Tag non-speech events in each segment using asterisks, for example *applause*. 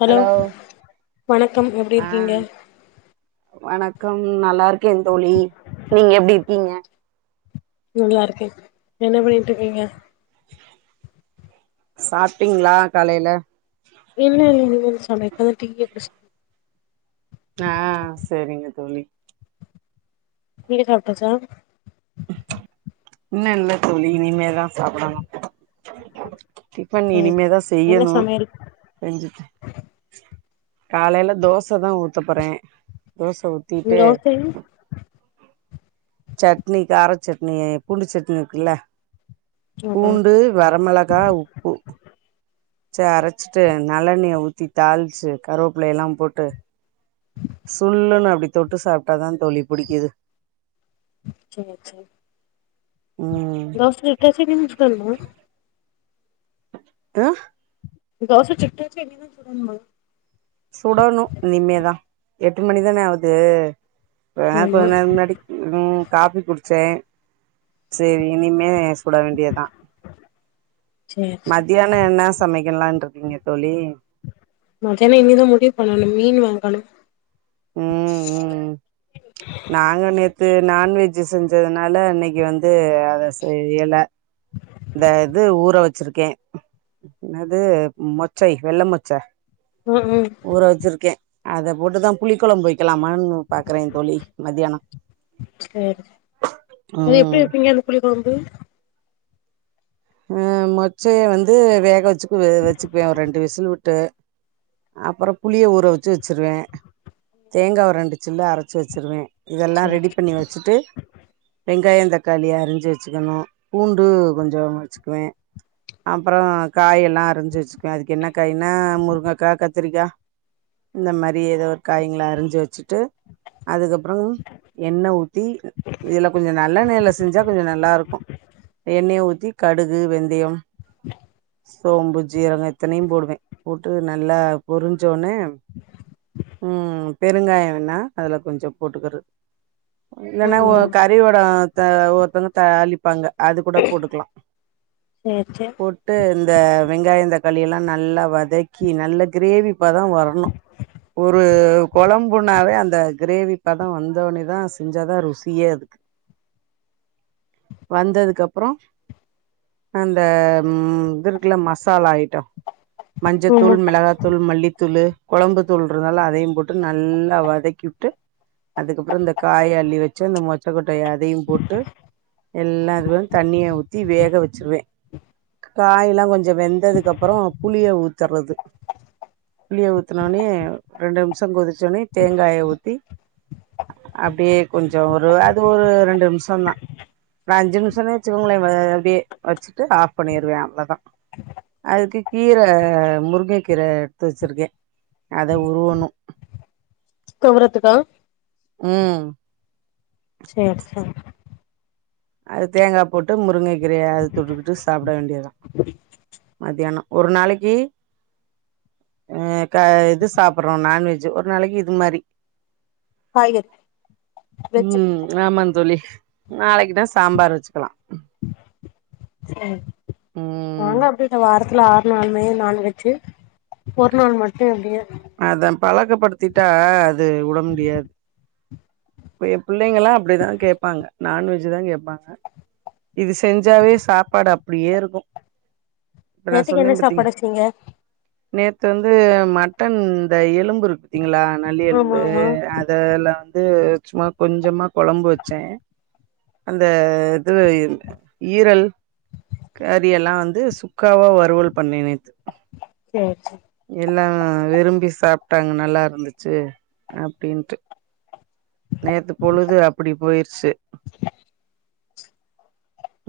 Hello வணக்கம் எப்டி இருக்கீங்க கம் நல்லா இருக்க தோழி நீங்க எப்டி இருக்கீங்க நல்லா இருக்க என்ன பண்ணிட்டு இருக்கீங்க சாப்பிட்டீங்களா காலையில இன்னு இல்லைங்க சமைக்க ப்ப டீ யே குடிச் ஆஹ் செரிங்க தொழி நீங்க சாப்டாச்சா இன்னு இல்ல தோழி இனிமேதா சாப்பிடணு டிபன் சேரி இனிமேதா சேரி என்ன செய்யணு சமையல் செஞ்சுட்டு காலையில தோசை தா ஊத்த போறே தோசை ஊத்திட்டு தோசை சட்னி காரச் சட்னியே பூண்டு சட்னி இருக்குல்ல ஆமா பூண்டு வரமிளகா உப்பு ச்ச அரைச்சிட்டு நல்லெண்ணய ஊத்தி தாளிச்சு கருவேப்பிலையெல்லா போட்டு சுல்லுன்னு அப்டி தொட்டு சாப்ட்டாதா தொழி புடிக்குது செரி செரி ம் தோச *unintelligible* ண்றோ த தோச சுட்டாச்சா இனிதா சுடன்மா சுடணு இனிமேதா எட்டு மணிதானே ஆவுது பதா ஆமா கொஞ்ச நேர முன்னாடி உம் காபி குடுத் சே செரி இனிமே குட வேண்டியதா சேரி சேரி மத்யான என்ன சமைக்க க்கலான்டிருக்கீங்க தொழி மத்யான இனிதா மு டி பண்ணணு மீனு வாங்கணு உம் உம் நாங்க நேத் து நான்வெஜ்ஜூ செஞ்சதுனால இன்னைக்கு வந்து அத செய்யல இந்த இது ஊற வச் சிருக்கே என்னது மொச்சை வெள்ள மொச்சே ம் ம் ஊற வச்சிருக்கே அத போட்டுதா புளிக்கொழம்பு வைக் கலாமான்னு பாக்குறே தோழி சேரி அது எப்டி ம் வைப்பீங்க அந்த புளிக்கொழம்பு ம் மொச்சைய வந்து வேக வச்சுக் வே வச்சிப்பே ஒரு ரெண்டு விசில் விட்டு அப்பறோ புளிய ஊற வச்சு வச்சிருவே தேங்கா ஒரு ரெண்டுச் சில்லு அரச்சு வச்சிருவே இதெல்லா ரெடி சேரி பண்ணி வச்சுட்டு *unintelligible* வெங்காய தக்காளிய அரிஞ்சு வச்சிக்கணு பூண்டு கொஞ்சோ வச்சுகுவேன் அப்பறோ காயெல்லா அரிஞ்சு வச்சுக்குவே அதுக்கு என்ன காய்ன்னா முருங்கக்கா கத்திரிக்கா இந்த மாரி எதோ ஒரு காயங்கள அரிஞ்சு வச்சுட்டு அதுக்கப்றோ எண்ணெ ஊத்தி இதில கொஞ்சோ நல்லெண்ணெய்ல செஞ்சா கொஞ்சோ நல்லாருக்கு எண்ணெயை ஊத்தி கடுகு வெந்தயம் சோம்பு ஜீரக இத்தனையு போடுவே போட்டு நல்லா பொரிஞ்சோன்னே ம் ம் பெருங்காய வேணா அதுல கொஞ்சோ போட்டுக்கற இல்லன்னா ம் ஒ ம் கறி வடவோ த ஒருத்தங்க தாளிப்பாங்க அது கூட போட்டுக்குலா சேரி சேரி போட்டு இந்த வெங்காயோ தக்காளியெல்லா நல்லா வதக்கி நல்ல கிரேவிப்பத வரணு ஒரு கொழம்புனாவே அந்த கிரேவிப்பத வந்தோன்னேதா செஞ்சாதா ருசியே அதுக்கு வந்ததுக்கப்பறோ அந்த ம் இதுருக்குல மசாலா ஐ ஆமா மஞ்சத்தூள் மிளகாத்தூள் மல்லித்தூளு கொழம்புதூளுன்றதால அதையு போட்டு நல்லா வதக்கிவுட்டு அதுக்கப்றோ இந்த காய அள்ளி வச்சு அந்த மொச்ச கொட் டய அதயு போட்டு எல்லாருவு தண்ணிய உத் தி வேக வச்சிருவே காய்லா கொஞ்சோ வெந்ததுக்கப்பறோ புளிய ஊத்தறது புளிய ஊத்துன்னோனே ரெண்டு நிம்சோ கொதிச்சோனே தேங்காய ஊத்தி அப்டியே கொஞ்சோ ஒரு அது ஒரு ரெண்டு நிம்சோ தா ஒரு அஞ்சு நிம்சோனே வெச்சிக்கோங்களே ஆ அப்டியே வச்சுட்டு ஆஃப் பண்ணிருவே அவளோதா அதுக்கு கீர முருங்க கீர எடுத்து வச்சிருக்கே அத உருவணு துவரத்துக்கா ம் சேர் சேர் அது தேங்கா போட்டு முருங்கக் க்ரய அது தொட்டுக்குட்டு சாப்ட வேண்டியதா மதியான ஒரு நாளக்கி ஆ க இது சாப்புட்றோ நான்வெஜ்ஜி ஒரு நாளக்கி இது மாரி காய்கறி வெஜ்ஜு ம் ஆமாந்தோழி நாளைக்கு தா ஸ் தாம்பார் வெச்சுக்கலா சேரி ம் நானு அப்டியே இந்த வாரத் த்துல ஆற் நாள்மே நான்வெச்சு ஒர் நாள் மட்டும் எப்டியே அதன் பலக்கப்படுத்திட்டா து உட முடியாது இப்ப என் பிள் ளைங்களாம் அப்டிதான் கேட்பாங்க நான்வெஜ் தான் கேப்பாங்க இது செஞ்சாவே சாப்பாடு அப்டியேருக்கும் நேத்திக்கு என்ன சாப்பாடச்சீங்க நேத்து வந்து மட்டன் ந்த எலும்புருக் ங்ளா நல்லி ஆமா எலும்பு ஆமா அதல வந்து சும்மா கொஞ்சமா கொலம்பு வச்சன் அந்த *unintelligible* ஈரல் கரி எல்லாம் வந் து சுக்காவா வறுவல் பண்ணேன் நேத்து சேர் செ எல்லான் விரும்பி சாப்ட்டாங் நல்லாருந்துச்சு அப்டின்டு நேத்து பொழுது அப்படி போயிருச்சு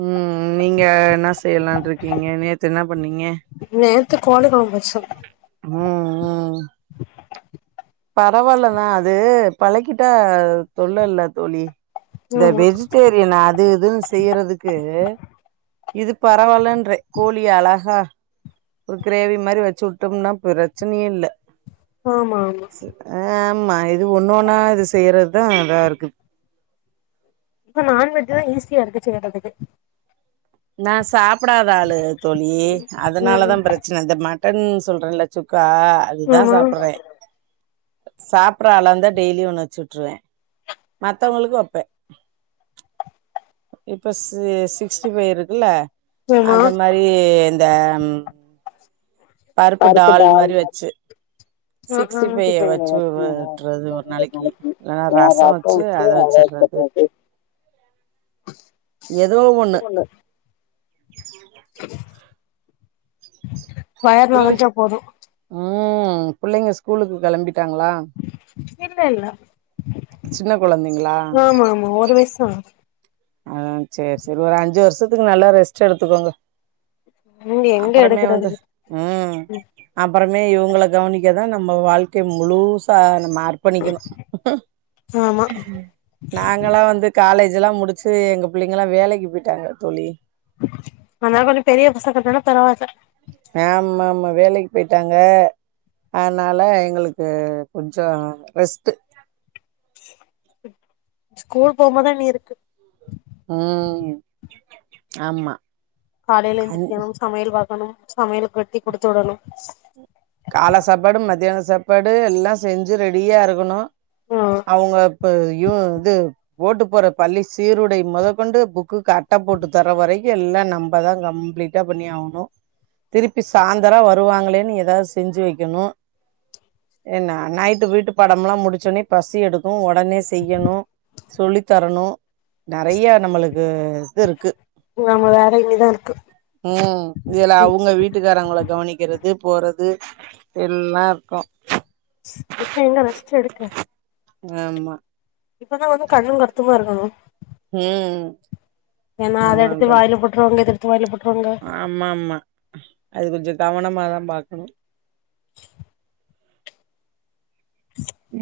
உஹம் நீங்க என்ன செய்யலாம் இருக்கீங்க நேத்து என்ன பண்ணீங்க நேத்து கோழி கொழம்பு வச்சோ உம் ஆ பரவால்ல தான் அது பழக்கிட்டா தொல்லல தோழி இந்த ஆமா வெஜிடேரியன் அது இதுன்னு செய்றதுக்கு இது பரவாலன்றே கோழி அழகா ஒரு கிரேவி மாதிரி வச்சு விட்டோம்னா பிரச்சனையே இல்ல ஆமா ஆமா செ ஆஹ் ஆமா இது ஒண்ணு ஒன்னா இது செய்யறதுதான் அதா இருக்கு இப்ப நான்வெஜ் எல்லாம் ஈஸியா இருக்கு செய்றதுக்கு நான் சா ப்டாத ஆளு தோழி அதனால ம் தான் பிரச்சன இது மட்டன் சொல்றன்ல சு க்கா அதுதான் ஆமா சாப்றேன் சாப்பற ஆள ந்தா டெய்லி ஒண்ணு வச்சுட்டுருவேன் மத்தவங்களுக்கு வைப்பே இப்ப சி சிக்ஸ்டி ஃபைவ் இருக்குல்ல ஆமா அத மாரி இந்த ம் பருப்பு டால் மாரி வச்சு சிக்ஸ்டி ஃபைவ் வச்சு விட்டுறது ஒரு நாளைக்கு இலலன்னா ரசம் வச்சு அத வச்சுடுறது ஏதோ ஒண்ணு உம் வயர் நெறஞ்சா போதும். உம் பிள்ளைங்க ஸ்கூலுக்கு கிளம்பிட்டாங்களா இல்ல இல்ல கொழந்தைங்களா ஆமா ஆமா ஒரு வயசு தா அத சரி சரி ஒரு அஞ்சு வருஷத்துக்கு நல்லா ரெஸ்ட் எடுத்துக்கோங்க இங்க எங்க அப்புறமே வந்து எடுக்குறது உம் அப்புறம் மே இவங்கள கவனிக்க தான் நம்ம வாழ்க்கை முழுசா மார்க் பண்ணிக்கணும் ஆமா நாங்களாம் வந்து காலேஜ் ல்லாம் முடிச் சி எங்க பிள்ளைங்கல்லாம் வேலைக்கு போயிட்டாங்க தோழி அதனால கொஞ்சம் பெரிய பசங்க தானா பரவாயில்ல ஆமா ஆமா வேலைக்கு பேயிட்டாங்க அதனால எங்களுக்கு கொஞ்சம் ரெஸ்ட் ஸ்கூல் போகபோம்பா தா இனி இருக்கு உம் ம் ஆமா காலையையில் அந் எந்திரிக்கணும் சமையல் பா க்கணும் சமையலுக்கு கட்டி கொடுத்து விடணும் கால சாப்பாடு மதியான சாப்பாடு எல்லாம் செஞ்சு ரெடியா இருக்கணும் ம் அவுங்க இப்ப யும் இது ஓட்டு போற பள்ளி சீருடை முதக்கொண்டு புக்குக்கு அட்ட போட்டு தர வரைக்கும் எல்லாம் நம்மதான் கம்ப்ளீட்டா பண்ணி ஆகணும் திருப்பி சாயந்தரா வருவாங்களேன்னு ஏதாவது செஞ்சு வைக்கணும் என்ன நைட்டு வீட்டு பாடம் எல்லாம் முடிச்சடே பசி எடுக்கும் உடனே செய்யணும் சொல்லித்தரணும் நெறைய நம்மளுக்கு இது இருக்கு நம்ம வேல இனிதா இருக்கு உம் இதுல அவுங்க வீட்டுக்காரவங்க கவனிக்கிறது போறது அது எல்லாம் இருக்கும் இப்ப என்ன ரெஸ்ட் எடுக்க ஆமா இப்பதான் வந்து கண்ணும் கருத்துமா இருக்கணும் ம் ஏனா அத ஆமா எடுத்து தோழி வாயில போட்டுறவாங்க இத எடுத்து *unintelligible* ஆமா ஆமா அது கொஞ்சம் கவனமாதான் பா உம்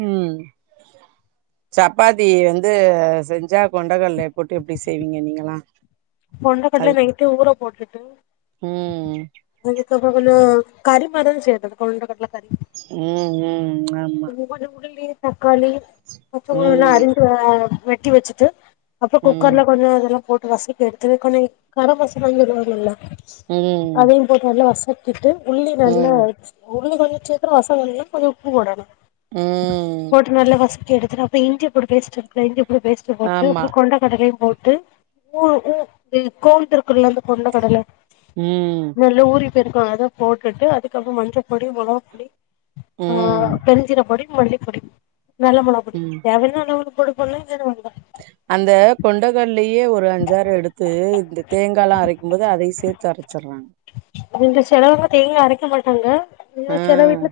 உம் சப்பாத்தி வந்து செஞ்சா கொண்டகல்ல போட்டு எப்டி செய்வீங்க நீங்கல்லாம் கொண்டைக்கடல நைட்டு ஊற போட்டுட்டு ம் அது அதுக்கப்புறம் கொஞ்சோ கரி மாரிதா செய்யது கொண்ட கடல கரி உம் உம் ம் ஆமா *unintelligible* தக்காளி பச்சமொளக ம் எல்லாம் அறிந்து வெட்டி வெச்சுட்டு அப்போ ம் குக்கர்ல கொஞ்சோ இதெல்லா போட் டு வசி எடுத்துது கொன கார வசன சொல்லல்ல ம் அதையும் போட்டு நல்லா வாசோ டிப் ட்டு உள்ளி நல்லா ம் உலுவி கொஞ்சோ சேக்கறோ வசோ கொஞ்சோ கொஞ்சோ உப்பு போடனு ஊம் எடுத்து அப்பறோ இஞ்சி பூண்டு பேஸ்ட்டு *unintelligible* பேஸ்ட் போட்டு ஆமா அப்புறோ கொண்டகடலையும் போட் டு *unintelligible* லிருந்து கொண்ட கடல ம் நல்லா ஊறி இருக்க அத போட்டுட்டு அதுக்கப்புறம் மஞ்சப் பொடி மிளகா பொடி உம் பெருஞ்சீரக பொடி மல்லிப்பொடி நல்ல மிளகாபொடி ம் தேவைனா இன்னு கொஞ்சோ பொடி உடனே ஜீரணமாகுதா அந்த கொண்டகள் யே ஒரு அஞ்சாரு எடுத்து இந்த தேங்கால்லா அரைக்கும்போது அதையு சேர்த்து அரைச்சிடறாங்க இங்க சிலவங்க தேங்கா அரைக்க மாட்டாங்க ஆஹ்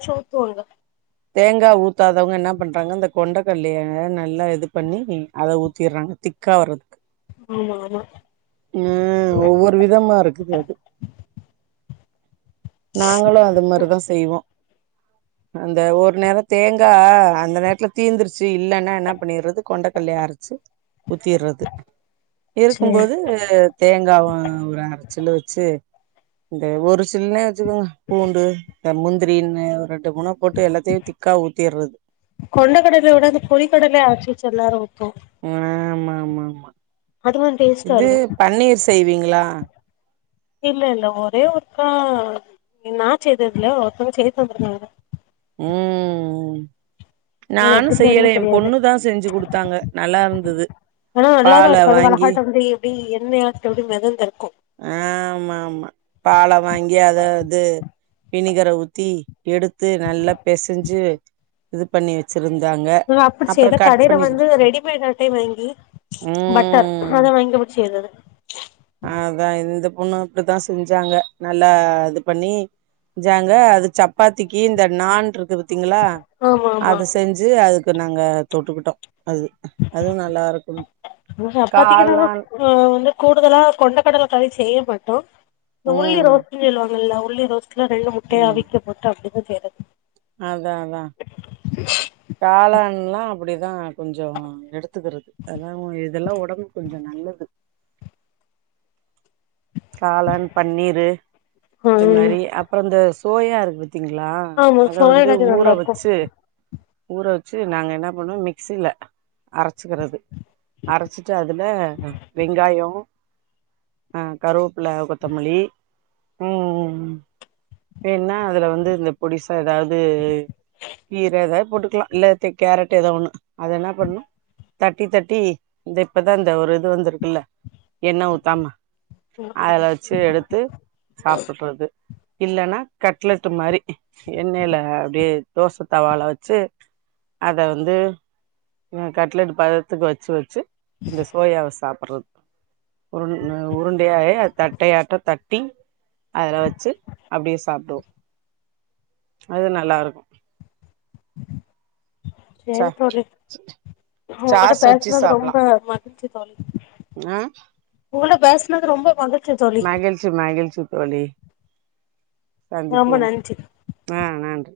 சச்சு ஊத்துவாங்க தேங்கா ஊத்தாதவங்க என்ன பண்றாங்க இந்த கொண்டைக்கல்லய நல்லா இது பண்ணி அத ஊத்திர்றாங்க திக்கா வர்றதுக்கு ஆமா ஆமா உஹம் ஒவ்வொரு விதமா இருக்குது அது நாங்களு அது மாரிதா செய்வோ அந்த ஒரு நேரோ தேங்கா அந்த நேரத்துல தீந்துருச் சு இல்லைன்னா என்ன பண்ணிறது கொண்டக்கல்லய அரச்சு ஊத்திர்றது சேரி இருக்கும்போது தேங்காவு ஒரு அரச்சிலு வெச்சு இந்த ஒரு சின்ன வெங்காய பூண்டு ப்ப முந்திரின்னு ஒரு எடத் கொண்டகடலயோட அந்த புளி கடல அரச்சு ச்சு எல்லாரு ஊத்துவோ ஆமா, ஆமாமா அது கொஞ்சோ டேஸ்ட்டா இது இருக்கு பன்னீர் செய்வீங்களா இல்ல இல்ல ஒரே ஒருக்கா நா செய்ததுல்ல ஒருத்தவங்க செய்து தந்துருகாங்க ஊம் அது நானு எப்டி செய்யல செய்யணுனு என் தெரியாது பொண்ணுதா செஞ்சு கொடுத்தாங்க நல்லா இருந்தது ஆனா நல்லாதா பால இருக்கு அது வாங்கி வழகாட்ட வந்து எப்டி எண்ணெயாட்ட எப்டி மெதந்திருக்கு ஆ ஆமா ஆமா பால வாங்கி அத இது வினிகர ஊத்தி எடுத்து நல்லா பெசஞ்சு இது பண்ணி வச் நா அப்டி செய்ல கடையில வந்து ரெடிமேடு அட்டைய வாங்கி பட்டர் ம் அத வாங்கி அப்படி செய்தது அதா இந்த பொண்ணு இப்படித்தா செஞ்சாங்க நல்லா இது பண்ணி ஞ்சாங்க அது சப்பாத்திக்கு இந்த நாண் இருக்குது திங்லா ஆமா ஆமா அத செஞ்சு அது ருந்தாங்க நாங்க தொட்டுக்கிட்டோ அது அதுவு நல்லா இருக்கும் சப்பாத்திக்கு நாங்க காளான் ஆ வந்து கூடுதலா கொண்டக்கடலக்களி செய்யமாட்டோ இந்த ம் *unintelligible* *unintelligible* ட்ல ரெண்டு முட்டைய ம் அவிக்க போட்டு அப்டி *unintelligible* அதா அதா காளான்லா அப்டி தா கொஞ்சம் எடுத்துக்கிறது அதா ஓ இதெல்லா ஒடம்புக் கொஞ் சோ நல்லது காளான் பன்னீரு இது ம் மாரி அப்பறோ இந்த ஸ் சோயா இருக்கு தீங்களா ஆமா அத வந்து சோயாகாதி ஊற நல்லா இருக்கு வச்சு ஊற வச்சு நாங்க என்ன பண்ணுவோ மிக்சியில அரச்சிக்கிறது அரச்சிட்டு அதுல வெங்காயோ அ கருவ பில்ல கொத்தமல்லி ம் ம் ஏன்னா அதுல வந்து இந்த பொடிசா ஏதாவ்து கீர எதா போட்டு திவா இல்ல தி கேரட் ஏதோ ஒண்ணு அதென்னா பண்ணு தட்டி தட்டி இந்த இப்பதா இந்த ஒரு இது வந்திருக்குல்ல எண்ண ஊத்தாம ம் அதுல வச்சு எடுத்து சாப்பறது இல்லன்னா கட்லெட் மாரி எண்ணெல அப்டியே தோச தவால வச்சு அத வந்து ம் கட்லெட் பதத்துக்கு வச்சு வச்சு அந்த சோயாவ சாப் றது உருண் உருண்டையாயே தட்டையாட்டோ தட்டி அதுல வச்சு அப்டியே சாப்டுவோ அது நல்லா இருக்கு ச சேரி தோழி ஒங்ககிட்ட சாஸ் பேசுனது ரொம்ப மகி புரிஞ்ச்சு தோழி ம் உங்கள்ட பேசுனது ரொம்ப மகிழ் மகிழ்ச்சி மகிழ்ச்சி தோழி ரொம்ப சந்திப்போம் நன்றி ஆஹ் நன்றி